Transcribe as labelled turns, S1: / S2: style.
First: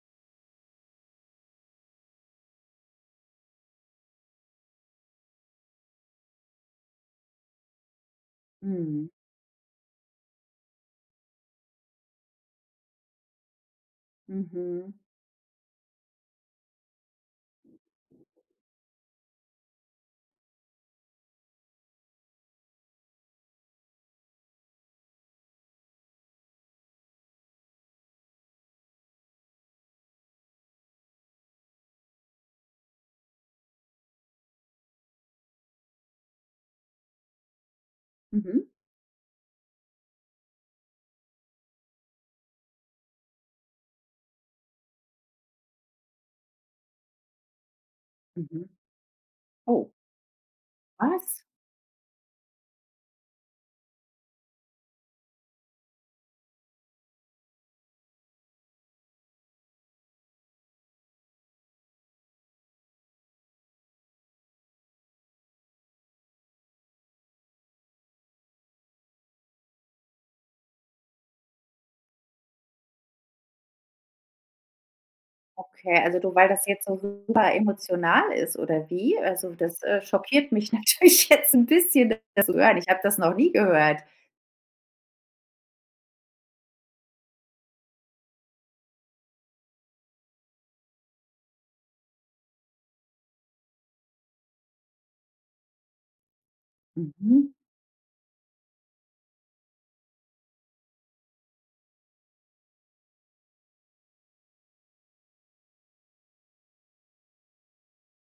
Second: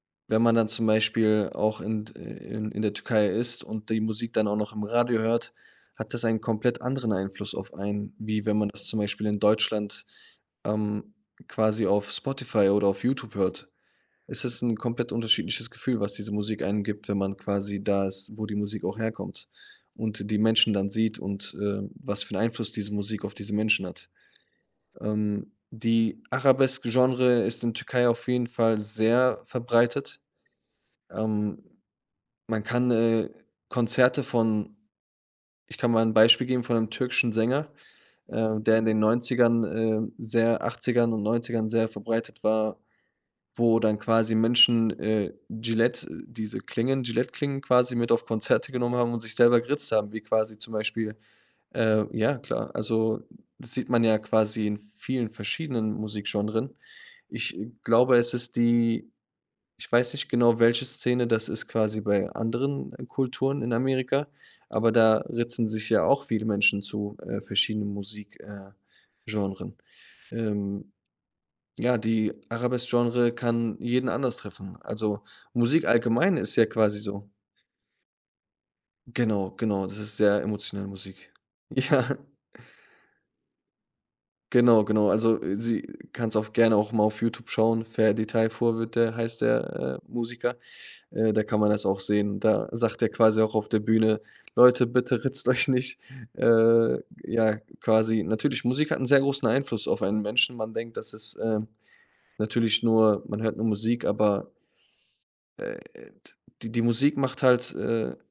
S1: Wenn man dann zum Beispiel auch in d ãh, in in der Türkei ist und die Musik dann auch noch im Radio hört, hat das einen komplett anderen Einfluss auf einen, wie wenn man das zum
S2: Mhm.
S1: Beispiel in Deutschland, ähm, quasi auf Spotify oder auf Youtube hört. Es ist 'n
S2: Mhm.
S1: komplett unterschiedliches Gefühl, was diese Musik einem gibt, wenn man quasi da ist, wo die Musik auch herkommt und die Menschen dann sieht und, äh, was für 'n Einfluss diese Musik auf diese Menschen hat. Ähm, die Arabesk-Genre ist in Türkei auf jeden Fall sehr verbreitet. Ähm, man kann, äh, Konzerte von ich kann mal 'n Beispiel geben von 'nem türkischen Sänger,
S2: Mhm.
S1: ähm, der in den 90ern, ähm, sehr 80ern und 90ern sehr verbreitet war, wo dann quasi Menschen, äh, Gilette diese Klingen, Gilette-Klingen quasi mit auf
S2: Mhm.
S1: Konzerte genommen haben und sich selber geritzt
S2: Oh.
S1: haben, wie quasi zum Beispiel
S2: Was?
S1: ähm, ja klar. Also, das sieht man ja quasi in vielen verschiedenen Musikgenres. Ich glaube, es ist die ich weiß nicht genau, welche Szene das ist quasi bei anderen Kulturen in Amerika, aber da ritzen sich ja auch viele Menschen zu, äh, verschiedenen Musik äh, Genres. Ähm, ja, die Arabesk-Genre kann jeden anders treffen. Also, Musik
S2: Okay, also du,
S1: allgemein
S2: weil
S1: ist ja
S2: das jetzt so
S1: quasi so
S2: super emotional ist, oder wie?
S1: Genau,
S2: Also das,
S1: genau, das
S2: äh,
S1: ist sehr
S2: schockiert mich
S1: emotionale
S2: natürlich
S1: Musik.
S2: jetzt 'n bisschen,
S1: Ja.
S2: das zu hören. Ich hab das noch nie gehört.
S1: Genau, genau. Also, sie kannst auf gerne auch mal auf Youtube schauen, Ferdi Tayfur wird der heißt der, äh, Musiker, äh, da kann man das auch sehen. Da sagt er quasi auch auf der Bühne: „Leute, bitte ritzt euch nicht." Äh,
S2: Mhm.
S1: ja, quasi natürlich, Musik hat 'n sehr großen Einfluss auf einen Menschen. Man denkt, das ist, äh, natürlich nur man hört nur Musik, aber äh, die die Musik macht halt, äh